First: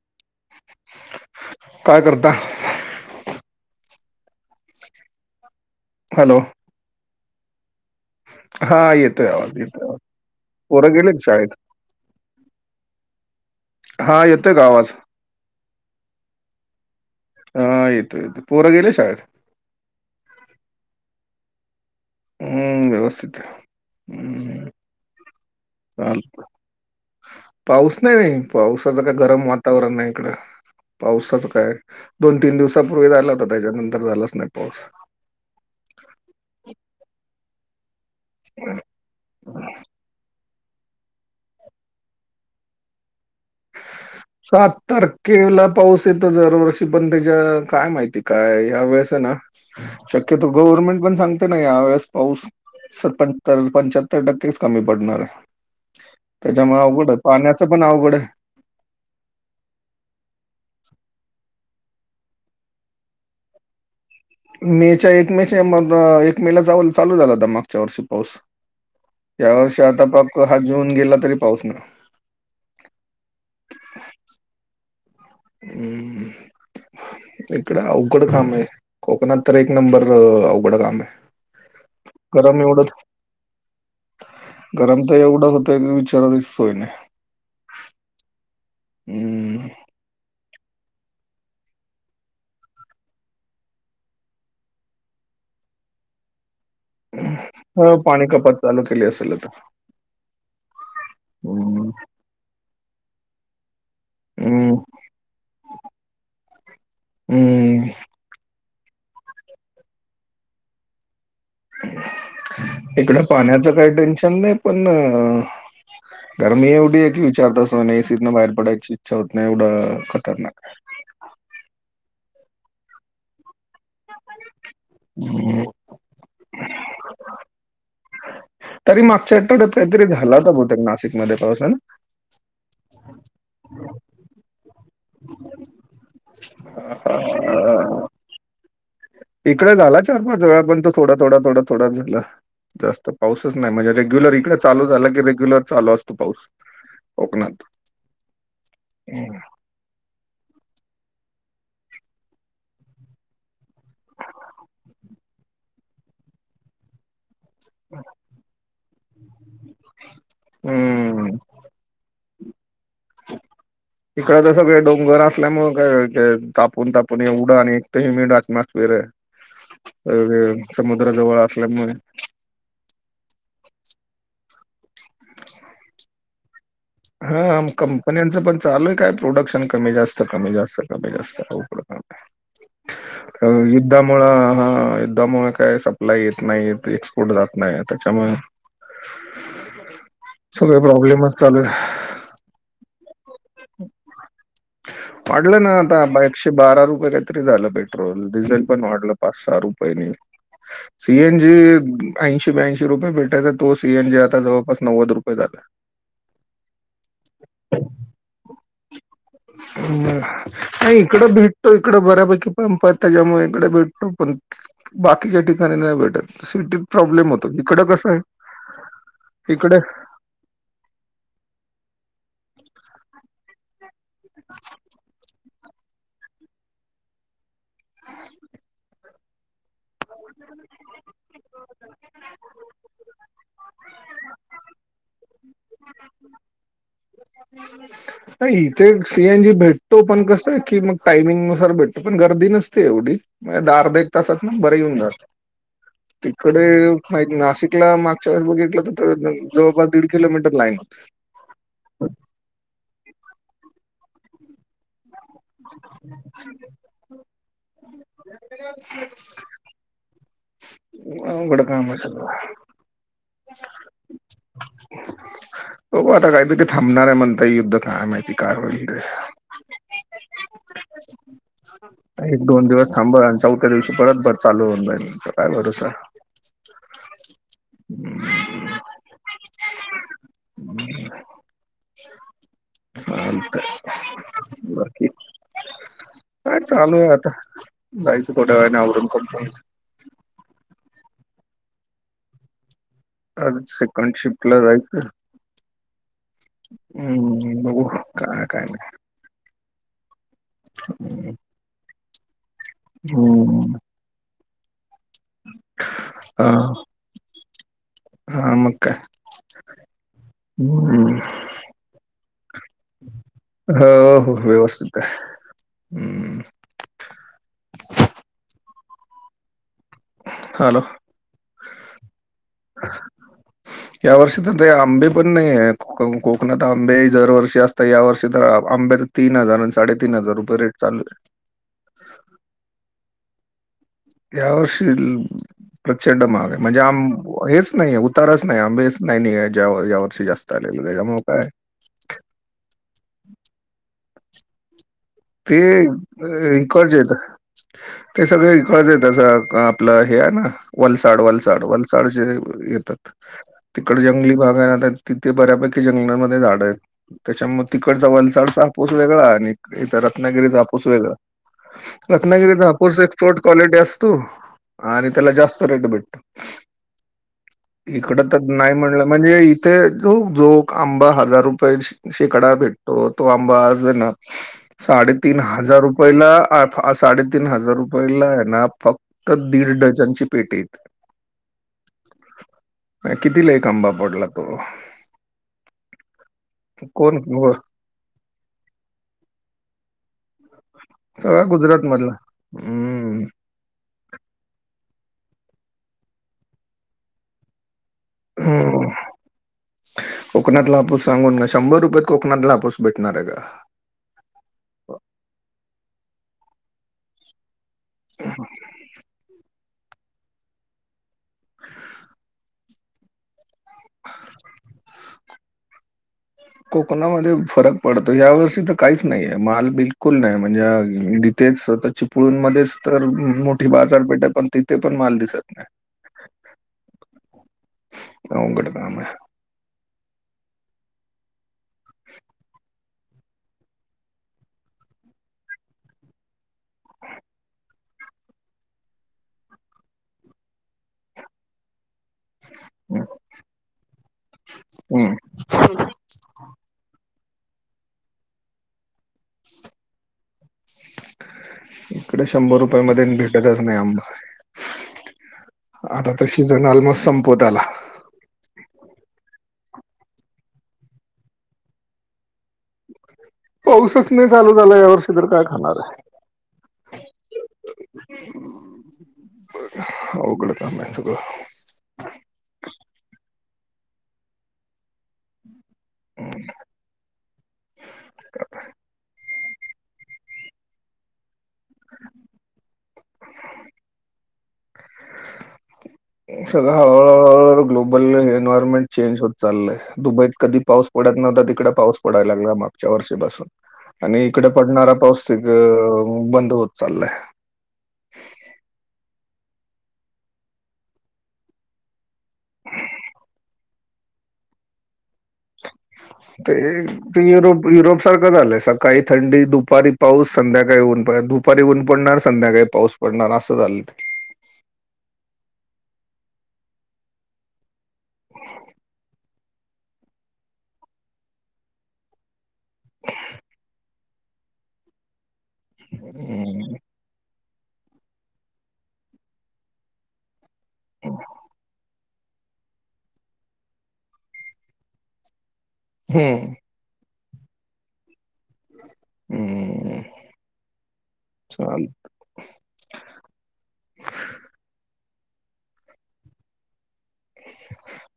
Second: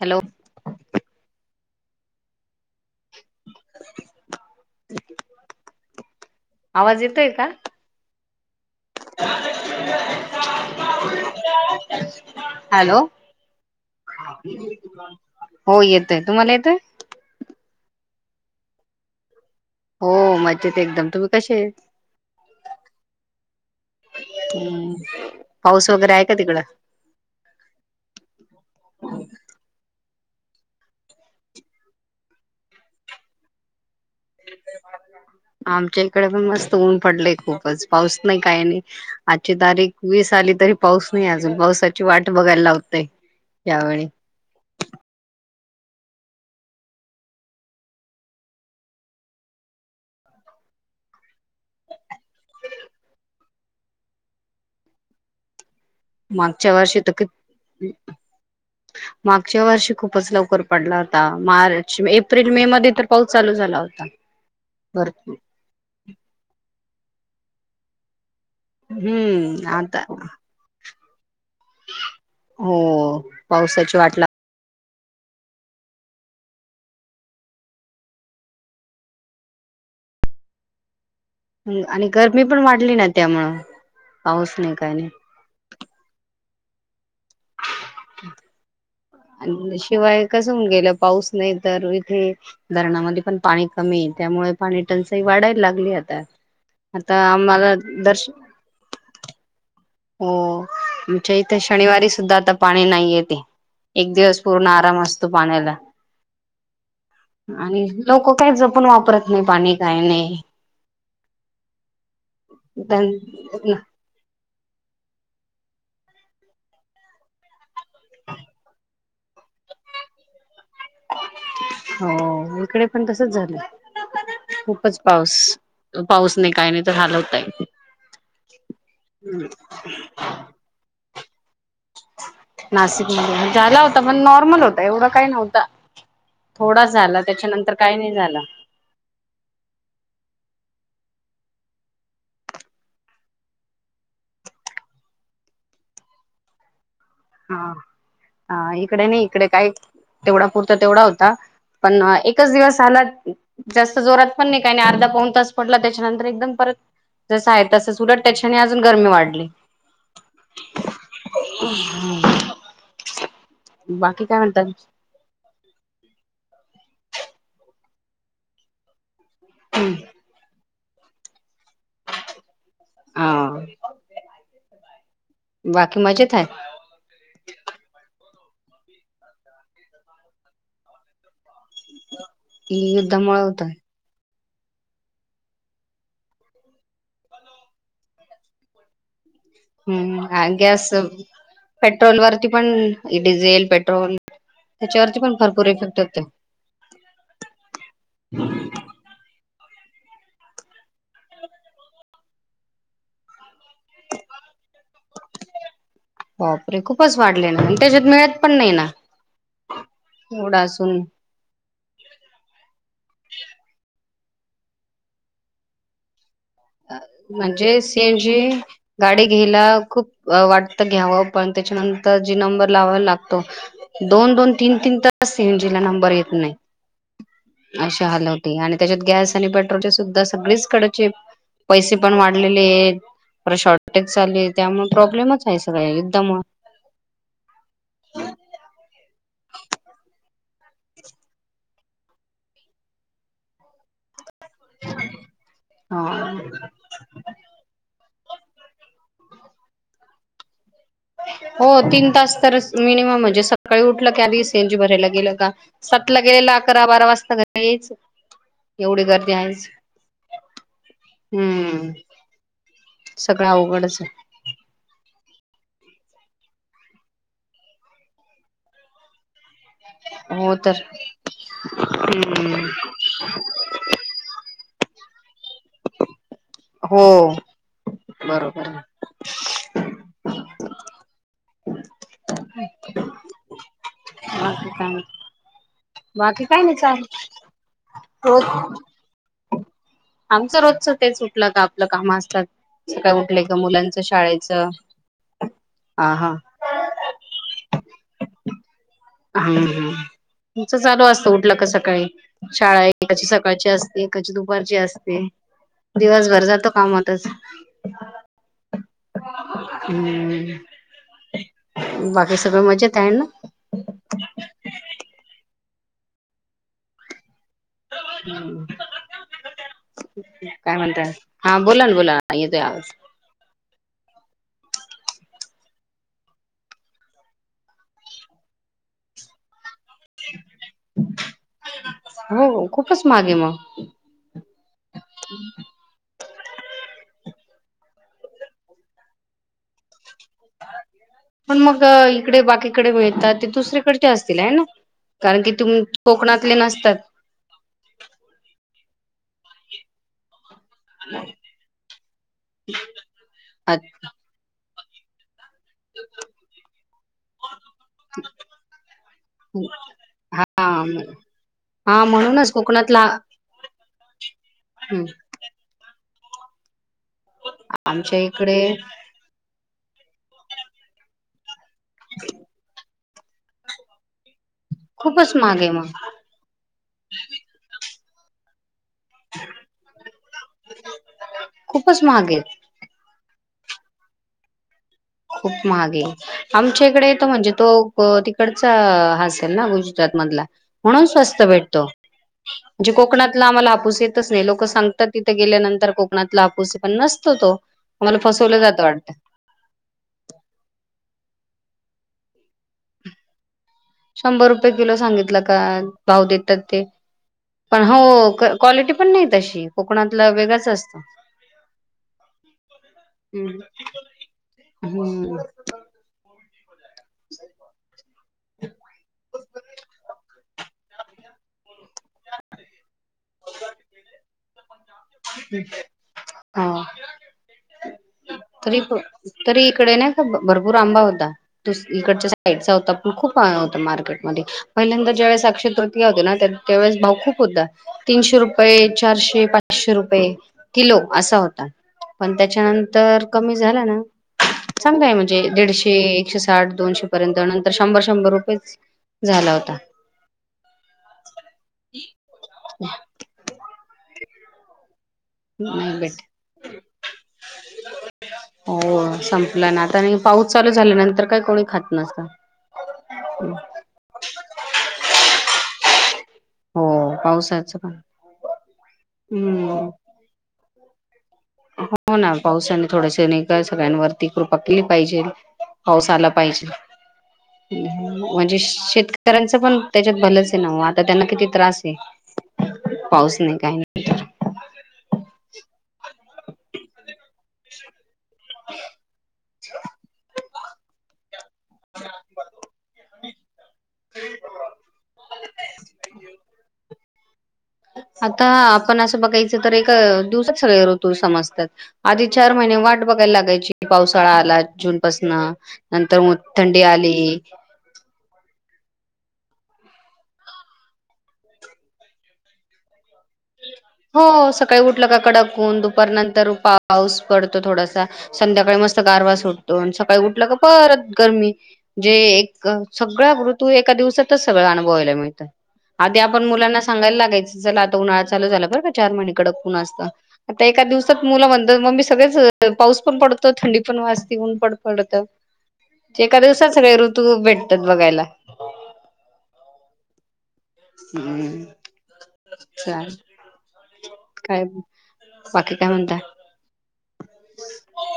Hello! काय करता? Hello आवाज येतोय का? हा येतोय आवाज येतोय आवाज पोरं गेले शाळेत? हॅलो हा येतंय गावाात. हो येतय, तुम्हाला येतोय. हा येत येत पोर गेले शाळेत... हो मज्जेत एकदम, तुम्ही कसे? हम्म व्यवस्थित आहे हम्म. पाऊस वगैरे आहे का तिकडं पाऊस नाही नाही पावसाचं काय गरम वातावरण नाही इकड. पाऊसाच काय दोन तीन दिवसापूर्वी झाला होता त्याच्यानंतर.... झालाच नाही पाऊस आमच्या इकडे पण मस्त ऊन पडलेय खूप.. पाऊस नाही काही नाही आजची तारीख वीस आली तरी... पाऊस नाही अजून पावसाची वाट बघायला लावते. सात तारखेला.... पाऊस येतो दरवर्षी पण त्याच्या काय माहिती काय ह्या वेळेस ना..... शक्यतो गव्हर्नमेंट पण सांगते ना या वेळेस पाऊस स पर पंच्याहत्तर टक्केच कमी पडणार आहे. मागच्या त्याच्यामुळे वर्षी अवघड तर आहे कि पाण्याच पण अवघड आहे. मागच्या वर्षी खूपच लवकर पडला होता मार्च, एप्रिल-मे मध्ये तर पाऊस चालू झाला होता. मेच्या एक भरपूर मेच्या म एक मेला जा चालू झाला होता मागच्या वर्षी पाऊस. त्या हम्म हो आता शतापकक हर जन ग लग. हो पावसाची वाटला हम्म! इकड अवघड काम आहे कोकणात तर एक नंबर अवघड काम आहे. आणि गरमी पण गरम एवढं वाढली ना त्यामुळं... पाऊस नाही काय गरम नाही तर एवढा होत क विचारा दिस सोय नाही. हम्म. आणि शिवाय..... कस होन गेलं पाऊस नाही तर इथे धरणामध्ये पण पाणी कमी त्यामुळे पाणी टचाई वाढली.... काढायला लागली आता. आता आम्हाला ह पाणी दर्श कपात चालू केली असेल तर. हो, म्हणजे इथे शनिवारी सुद्धा आता पाणी नाही येते. एक दिवस पूर्ण हम्म. आराम असतो पाण्याला आणि हम्म. लोक काय जप.... आपण वापरत नाही पाणी काही नाही इकडं पाण्याचं काही टेन्शन नाही पण. गरमी एवढी आहे की विचारता अस नाही एसीतन बाहेर पडायची इच्छा होत नाही एवढं खतरनाक. हो इकडे पण तसच झालं. खूपच पाऊस हम्म. पाऊस नाही काही नाही तर हलवताय. तरी मागच्या आठवड्यात काहीतरी झालं तर ब ते नाशिकमध्येध्ये पावस ना नाशिक मध्ये झाला होता पण नॉर्मल होता एवढा काही नव्हता थोडा झाला त्याच्यानंतर काही अ, नाही झाला इकडे झाला चार पाच वेळा पण तो थोडा थोडा थोडं थोडा झालं जास्त पाऊसच नाही म्हणजे रेग्युलर इकडे चालू झाला की रेग्युलर चालू असतो पाऊस हा कोकणात. आ हा आ इकडे नाही इकडे काय तेवढा पुरता तेवढा होता. पण अ एकच दिवस झाला अ जास्त जोरात पण नाही काही नाही अर्धा पाऊन तास पडला त्याच्यानंतर एकदम परत ह जसं आहे तस वुलट त्याच्याने आजून गरमी वाढली. हं. हम्म इकड जस सगळे डोंगर असल्यामुळे का [unintelligible] ताप ऊनतापणे उडा आणि एक ते हे मिेढाच मास वैगरेअ अ समुद्रा जवळ आत ल्यामुळे हा बाकी मजेत आहे. हा अ कंपन्यांचं पण चालू आहे काय प्रोडक्शन कमी जास्त कमी जास्त कमी जास्त हा कि युद्धामुळे आ होतय युद्धामुळ हा आ युद्धामुळे काय सप्लाय येत नाही एक्सपोर्ट जात नाही त्याच्यामुळे हम्म सगळे गॅस प्रॉब्लेम च चालू आहे. पेट्रोल वरती पण डिझेल, पेट्रोल त्याच्यावरती पण वाढलं भरपूर ना इफेक्ट आता होते एकशे बारा रुपये काहीतरी झालं पेट्रोल डिझेल पण वाढलं पाच सहा रुपये पय ने. सीएन जी ऐंशी ब्याऐंशी रुपये भेटायचा तो सीएन जी आता जवळपास नव्वद रुपये झाला. [unintelligible] बापरे खूपच वाढले ना त्याच्यात मिळत पण नाही ना एवढा नाही असून इकड भेटतो इकडं बऱ्यापैकी पंप आहे त्याच्यामुळे इकडे भेटतो. तोपर्यंत बाकीच्या ठिकाणी नाही भेटत. सिटीत अ प्रॉब्लेम होतो म्हणजे इकडं कसं आहे सीएनजी गाडी घ्यायला इकडे खूप अ वाटत घ्यावं पण ते त्याच्यानंतर जी नंबर लावावा लागतो दोन दोन तीन तीन तास योजना नंबर येत नाही अशे हाल होते आणि त्याच्यात गॅस आणि बंद तरी सुद्धा सगळीच कडचे पैसे पण वाढलेले आहेत परत शॉर्टेज झाले त्यामुळे प्रॉब्लेमच आहे सगळं युद्धामुळ नाही इथे सीएनजी भेटतो पण कस की मग टायमिंग नुसार भेटतो पण गर्दी नसते एवढी आरदा एक तासात ना बरे येऊन जात हा तिकडे माग नाशिकला माग तेवढ्यात बघितलं तर तेवढ्यात जवळ दीड किलोमीटर लाईन होती. हो तीन तास तर मिनिमम म्हणजे सकाळी उठलंकी आधी सी एन जी भरायला गेलं होका सातला गेलेला अकरा बारा वाजता घरी यायचं. एवढी गर्दी आहेच. अवघड हम्म कामात आहे बो सगळं अवघडच आहे. बघू आता काही तिथे थांबणार आहे म्हणताय युद्ध काय माहिती काय होईल रे हो तर एक हम्म. दोन दिवस थांब आणि चौथ्या दिवशी परत भर चालू होऊन जाईल हेंचा काय भरोसा हो बरोबर अच्छा चालतंय हा काय बाकी माहीत काय चालू आहे आता जायचं रोज थोड्यावेळाने आवरून कंपनीत आमचं रोजच ते सुटलं का आपलं काम असतात. सकाळी उठले आज का मुलांच सेकंड शिपला शाळेचं जायचं हा हा हम्म बघू काय काय नाही ह ह तुमच चालू असतं उठलं का सकाळी शाळा एकाची सकाळची हम्म. असते एकाची दुपारची असते दिवसभर हा जातो काम होतच हा मग का हम्म बाकी सगळ मजेत आहे ना हो हो व्यवस्थित आहे हम्म. [unintelligible] काय हॅलो म्हणतय हा बोला ना बोला ना येतोय आवाज. या वर्षी तर ते आंबे पण नाही आहे कोकणात आंबे दरवर्षी असत या वर्षी तर आंब्याचा तीन हजार आणि साडे तीन हजार रुपये रेट चालू आहे. हो खूपच मागे मग या वर्षी प्रचंड माग आहे म्हणजे आम हेच नाही उपकारच नाही आंबेच नाही वर वर पण मग इकडे बाकीकडे मिळतात ते दुसरीकडचे असतील आहे ना. कारण की ते तुम कोकणातले नसतात. रकजेत ते सगळे कळच आहे तसं आपलं हे आहे ना वलसाड वलसाड वलसाड जे येतात तिकड जंगली भागा हाय तिथे बऱ्यापैकी जंगलामध्ये झाड आहेत त्याच्यामुळे तिकडचा वलचाडचा हा पोस वेगळा आणि इतर रत्नागरीचा हा हापूस वगळं. हा म्हणूनच रत्नागिरीचापूरस कोकणातला एक फोर्ट क्वालिटी असतो आणि त्याला जास्त रेट आमच्या इकड तर इकडे नाही म्हणलं म्हणजे ते जोक आंबा हजार रुपये शेकडा भेट त तो आंबा आज हे ना खूपच साडेतीन महाग आहे हजार मग रुपयला साडेतीीन हजार रुपयला आहे ना फक्त दीड डझनची पेट येत खूपच महाग आहे किती ला खांबा पडला तो. खूप महागे आमच्या इकडे कोण येत म्हणजे व- तो तिकडचा हासेल ना गुज त मधला. म्हणून स्वस्त सगळा भेटतो गुजरातमधला. म्हणजे हं, कोकणातला आम्हाला आपूस येतच नाही लोक सांग तात तिथे गेल्यानंतर कोकणातला आपूस पण नसतो तो मला फसवलं जात वाटत. कोकणातलापूस सांगून का शंभर रुपयात कोकणातलापूस भेटणार आहे का. शंभर रुपये किलो सांगितलं का भाव देतात ते पण हो क्वालिटी पण नाही तशी कोकणातला वेगंच असतं. [unintelligible] हम्म हो. कोकणामध्ये फरक पडतो ह्या वर्षी तर काहीच नाहीय माल बिलकुल नाही म्हणजे ईथेच स्वतः चिपळून मध्येच तर मोठी बाजारपेठ आहे पण तिथे पण माल दिसत नाही. हा. अवघड तरी प काम आहे. तरी इकडे ना भरपूर आंबा होता तो इकडच्या साईडचा होता पण खूप होता मार्केट मधे पहिल्यांदा ज्यावेळेस अक्षय तृतीया होती ना त्यावेळेस भाव खूप होता तीनशे रुपये चारशे पाच पाचशे रुपये किलो असा होता पण हं, त्याच्यानंतर कमी झाला ना सांगाय हं. म्हणजे दीडशे एकशे साठ दोनशे नंतर शंभर शंभर रुपये झाला होता. इकडे शंभर रुपया मध्ये भेटतच नाही आंबा नाही आता भेट तर सिझन ऑलमोस्ट संपवत आला. हो संपलं ना आता आणि पाऊस चालू झाल्या नंतर काय कोणी खात नसत पाऊसच नाही चालू झाला या वर्षी तर काय खाणार आहे. हो पावसाचं पण हम्म. अवघड [unintelligible] हो ना पावसाने थोडसे निघा सगळ्यांवरती कृपा केली पाहिजे. पाऊस आला पाहिजे म्हणजे शेतकरी कर्यांच पण त्याच्यात भलंच हे ना हो आता त्यांना किती त्रास आहे पाऊस नाही काय नाही सगळं हळुहळू ग्लोबल ने इन्व्हरमेंट चेंज होत चाललंय दुबईत कधी पाऊस पडत नव्हता तिकडे पाऊस पडायला लागला मागच्या वर्षीपासून आणि इकडे पडणारा पाऊस सगळंऽऽऽ आता आपण असं बघायचं तरऽऽ आधी चार महिने वाट बघायला लागायची पावसाळा आला जुूनऽऽ ते,, तू, आली युरोप युरोप सारखं झालंय सऽऽ काही थंडी दुपारी पाऊस, संध्याकाळी ऊन, दुपारी ऊन पडणार संध्याकाळी पाऊस पडणार असंऽ होऽऽ सकाळी उठलं का कडाकऽऽ ऊन दुपार नंतर पाऊस पडतो थोडासा, संध्याकाळी मस्त गारवा सुटतो, न सकाळी उठलं काऽऽऽ परऽत गरमी, जे,, एक सगळ्या ऋतू एका दिवसातच सगळ अनुभवायला मिळतं. आधी आपण हम्म मुलांना सांगायला लागायऽऽ आता एकाऽऽ सगळेच अ पाऊस पऽऽ एका हम्म दिवसात सगळे ऋतू भेटतात बघायला. हम्म हम्म चाल चालेलऽऽ काय,, बाकी काय म्हणताय.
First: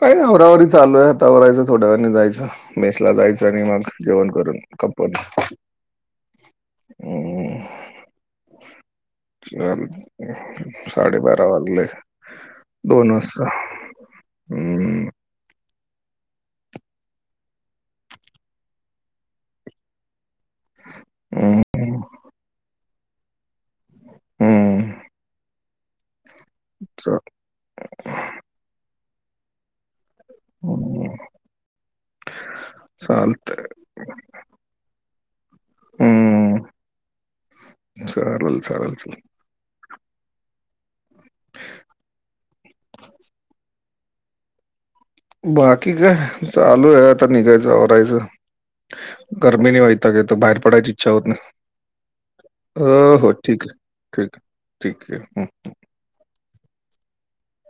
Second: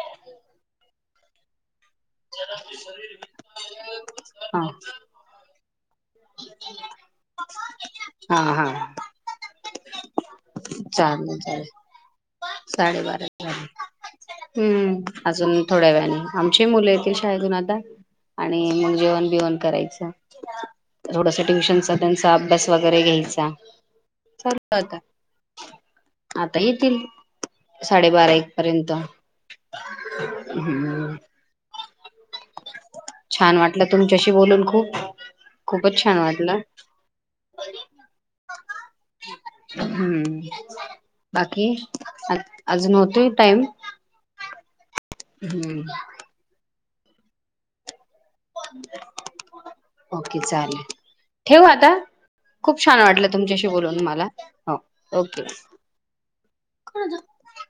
काय नही आवराआवर चालूय आताा आवरायच. थोड्या वेळानी जायचं,, मेसला जायचं आणि मग जेवण करून,, हा कपून. हा हा हम् चालेल साडेबारा चालेल. वाजले दोन साडेबारा वाजता. झाले. हम्म अजून थोड्या वेळाने, आमची मुले येतील शाळेजून आता,, आणि मग जेवण बिवण करायचं. थोडसा ट्युशनचा हम्म त्यांचा अभ्यास वगैरे घ्यायचाऽऽ हम्म आता,, आता येतील चा साडेबारा एक पर्यंत. हम्म छान चालतंय वाटलं तुमच्याशी बोलून खूप. खूपच छान वाटलं. चारल, चारल, हम्म, बाकी,, अजून होतूय टाइम हम्म बाकी काय, चालूय आता, निघायचं, आवरायचं. गरमी ने वैताग ऐतो,, ओके बाहेर चालेल. पडायची इच्छा होत नाही. ठेवू आता खूप अ, छान वाटलं हो ठीक तुमच्याशी आहे. बोलून मला,, ठीक आहे. हो,, ठीक आहे. ओके कोण होतं